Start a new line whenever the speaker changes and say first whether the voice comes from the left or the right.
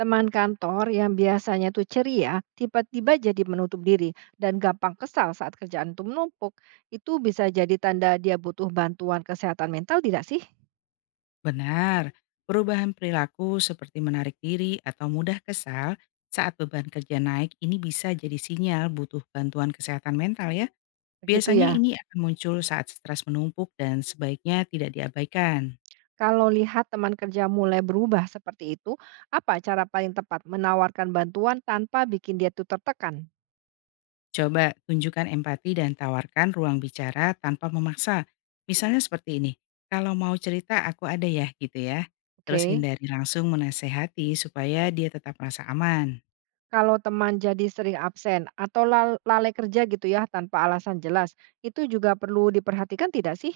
right: Teman kantor yang biasanya tuh ceria, tiba-tiba jadi menutup diri dan gampang kesal saat kerjaan itu menumpuk. Itu bisa jadi tanda dia butuh bantuan kesehatan mental tidak sih?
left: Benar, perubahan perilaku seperti menarik diri atau mudah kesal saat beban kerja naik ini bisa jadi sinyal butuh bantuan kesehatan mental ya.
right: Begitu
left: Biasanya
right: ya.
left: ini akan muncul saat stres menumpuk dan sebaiknya tidak diabaikan.
right: Kalau lihat teman kerja mulai berubah seperti itu, apa cara paling tepat menawarkan bantuan tanpa bikin dia tuh tertekan?
left: Coba tunjukkan empati dan tawarkan ruang bicara tanpa memaksa. Misalnya seperti ini, kalau mau cerita aku ada ya gitu ya. Terus
right: Oke.
left: hindari langsung menasehati supaya dia tetap merasa aman.
right: Kalau teman jadi sering absen atau lalai kerja gitu ya tanpa alasan jelas, itu juga perlu diperhatikan tidak sih?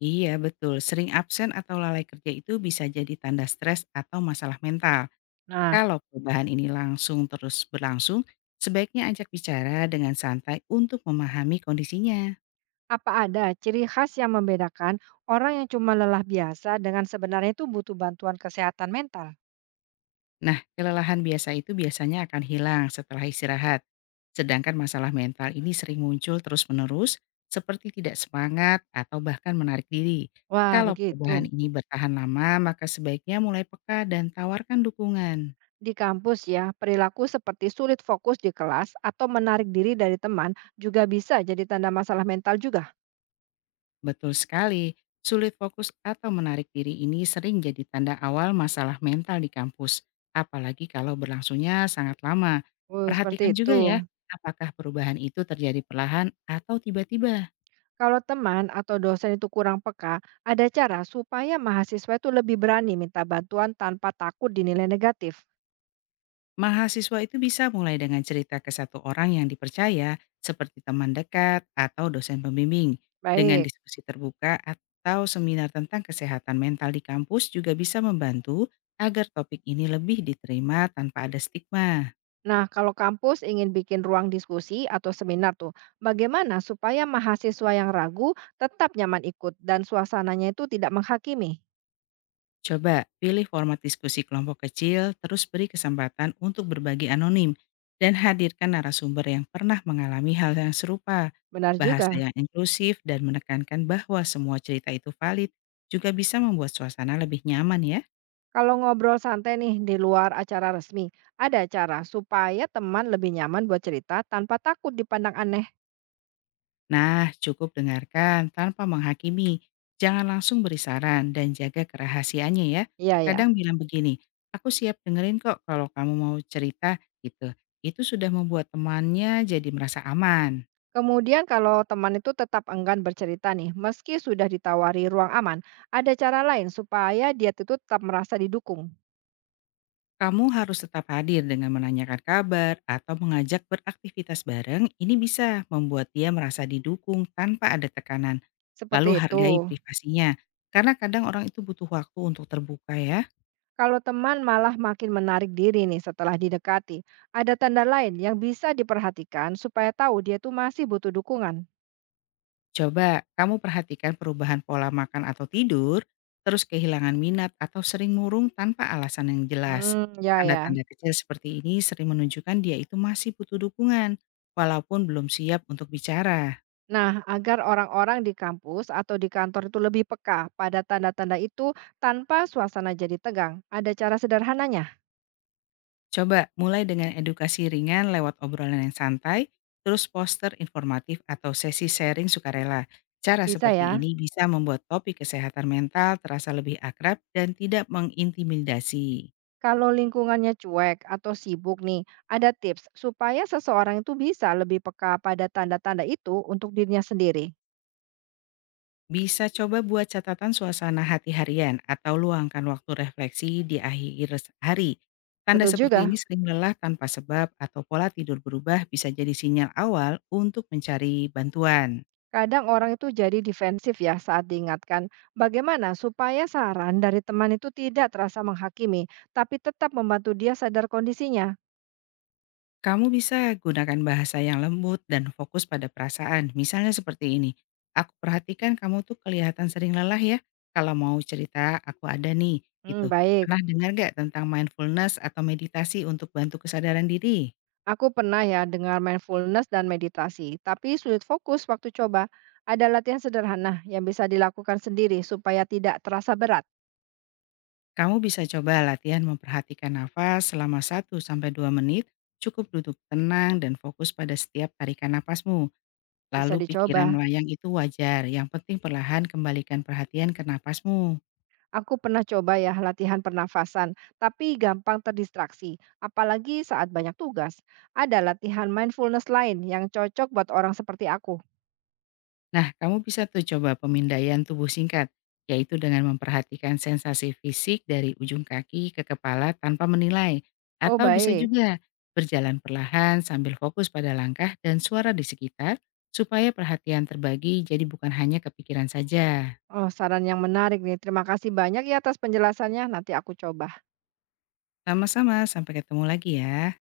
left: Iya, betul. Sering absen atau lalai kerja itu bisa jadi tanda stres atau masalah mental.
right: Nah,
left: Kalau perubahan ini langsung terus berlangsung, sebaiknya ajak bicara dengan santai untuk memahami kondisinya.
right: apa ada ciri khas yang membedakan orang yang cuma lelah biasa dengan sebenarnya itu butuh bantuan kesehatan mental?
left: Nah, kelelahan biasa itu biasanya akan hilang setelah istirahat. Sedangkan masalah mental ini sering muncul terus-menerus, seperti tidak semangat atau bahkan menarik diri.
right: Wah,
left: Kalau perubahan
right: begitu.
left: ini bertahan lama, maka sebaiknya mulai peka dan tawarkan dukungan.
right: Di kampus ya, perilaku seperti sulit fokus di kelas atau menarik diri dari teman juga bisa jadi tanda masalah mental juga.
left: Betul sekali, sulit fokus atau menarik diri ini sering jadi tanda awal masalah mental di kampus, apalagi kalau berlangsungnya sangat lama.
right: Oh, seperti
left: Perhatikan
right: itu.
left: juga ya, apakah perubahan itu terjadi perlahan atau tiba-tiba.
right: Kalau teman atau dosen itu kurang peka, ada cara supaya mahasiswa itu lebih berani minta bantuan tanpa takut dinilai negatif.
left: Mahasiswa itu bisa mulai dengan cerita ke satu orang yang dipercaya, seperti teman dekat atau dosen pembimbing. Dengan
right: Baik.
left: diskusi terbuka atau seminar tentang kesehatan mental di kampus juga bisa membantu agar topik ini lebih diterima tanpa ada stigma.
right: Nah, kalau kampus ingin bikin ruang diskusi atau seminar tuh, bagaimana supaya mahasiswa yang ragu tetap nyaman ikut dan suasananya itu tidak menghakimi?
left: Coba pilih format diskusi kelompok kecil, terus beri kesempatan untuk berbagi anonim, dan hadirkan narasumber yang pernah mengalami hal yang serupa.
right: Benar
left: Bahasa
right: juga.
left: yang inklusif dan menekankan bahwa semua cerita itu valid juga bisa membuat suasana lebih nyaman ya.
right: Kalau ngobrol santai nih di luar acara resmi, ada cara supaya teman lebih nyaman buat cerita tanpa takut dipandang aneh.
left: Nah, cukup dengarkan tanpa menghakimi. Jangan langsung beri saran dan jaga kerahasiaannya ya.
right: Iya ya.
left: Kadang bilang begini, aku siap dengerin kok kalau kamu mau cerita gitu. Itu sudah membuat temannya jadi merasa aman.
right: Kemudian kalau teman itu tetap enggan bercerita nih, meski sudah ditawari ruang aman, ada cara lain supaya dia itu tetap merasa didukung.
left: Kamu harus tetap hadir dengan menanyakan kabar atau mengajak beraktivitas bareng. Ini bisa membuat dia merasa didukung tanpa ada tekanan.
right: Seperti
left: Lalu
right: itu.
left: hargai privasinya, karena kadang orang itu butuh waktu untuk terbuka ya.
right: Kalau teman malah makin menarik diri nih setelah didekati, ada tanda lain yang bisa diperhatikan supaya tahu dia tuh masih butuh dukungan.
left: Coba kamu perhatikan perubahan pola makan atau tidur, terus kehilangan minat atau sering murung tanpa alasan yang jelas.
right: Hmm, ya ya.
left: Tanda-tanda kecil seperti ini sering menunjukkan dia itu masih butuh dukungan, walaupun belum siap untuk bicara.
right: Nah, agar orang-orang di kampus atau di kantor itu lebih peka pada tanda-tanda itu tanpa suasana jadi tegang. Ada cara sederhananya?
left: Coba mulai dengan edukasi ringan lewat obrolan yang santai, terus poster informatif atau sesi sharing sukarela. Cara
right: Bisa
left: seperti
right: ya.
left: ini bisa membuat topik kesehatan mental terasa lebih akrab dan tidak mengintimidasi.
right: Kalau lingkungannya cuek atau sibuk nih, ada tips supaya seseorang itu bisa lebih peka pada tanda-tanda itu untuk dirinya sendiri.
left: Bisa coba buat catatan suasana hati harian atau luangkan waktu refleksi di akhir hari. Tanda
right: Betul
left: seperti
right: juga.
left: ini sering lelah tanpa sebab atau pola tidur berubah bisa jadi sinyal awal untuk mencari bantuan.
right: Kadang orang itu jadi defensif ya saat diingatkan. Bagaimana supaya saran dari teman itu tidak terasa menghakimi, tapi tetap membantu dia sadar kondisinya?
left: Kamu bisa gunakan bahasa yang lembut dan fokus pada perasaan. Misalnya seperti ini, aku perhatikan kamu tuh kelihatan sering lelah ya. Kalau mau cerita, aku ada nih,
right: Hmm,
left: gitu.
right: baik.
left: Pernah dengar gak tentang mindfulness atau meditasi untuk bantu kesadaran diri?
right: Aku pernah ya dengar mindfulness dan meditasi, tapi sulit fokus waktu coba. Ada latihan sederhana yang bisa dilakukan sendiri supaya tidak terasa berat.
left: Kamu bisa coba latihan memperhatikan nafas selama 1 sampai 2 menit, cukup duduk tenang dan fokus pada setiap tarikan nafasmu.
right: Bisa
left: Lalu pikiran
right: dicoba.
left: melayang itu wajar, yang penting perlahan kembalikan perhatian ke nafasmu.
right: Aku pernah coba ya latihan pernafasan, tapi gampang terdistraksi, apalagi saat banyak tugas. Ada latihan mindfulness lain yang cocok buat orang seperti aku.
left: Nah, kamu bisa tuh coba pemindaian tubuh singkat, yaitu dengan memperhatikan sensasi fisik dari ujung kaki ke kepala tanpa menilai.
right: Oh,
left: Atau bisa
right: baik.
left: juga berjalan perlahan sambil fokus pada langkah dan suara di sekitar, supaya perhatian terbagi jadi bukan hanya kepikiran saja.
right: Oh, saran yang menarik nih. Terima kasih banyak ya atas penjelasannya. Nanti aku coba.
left: Sama-sama, sampai ketemu lagi ya.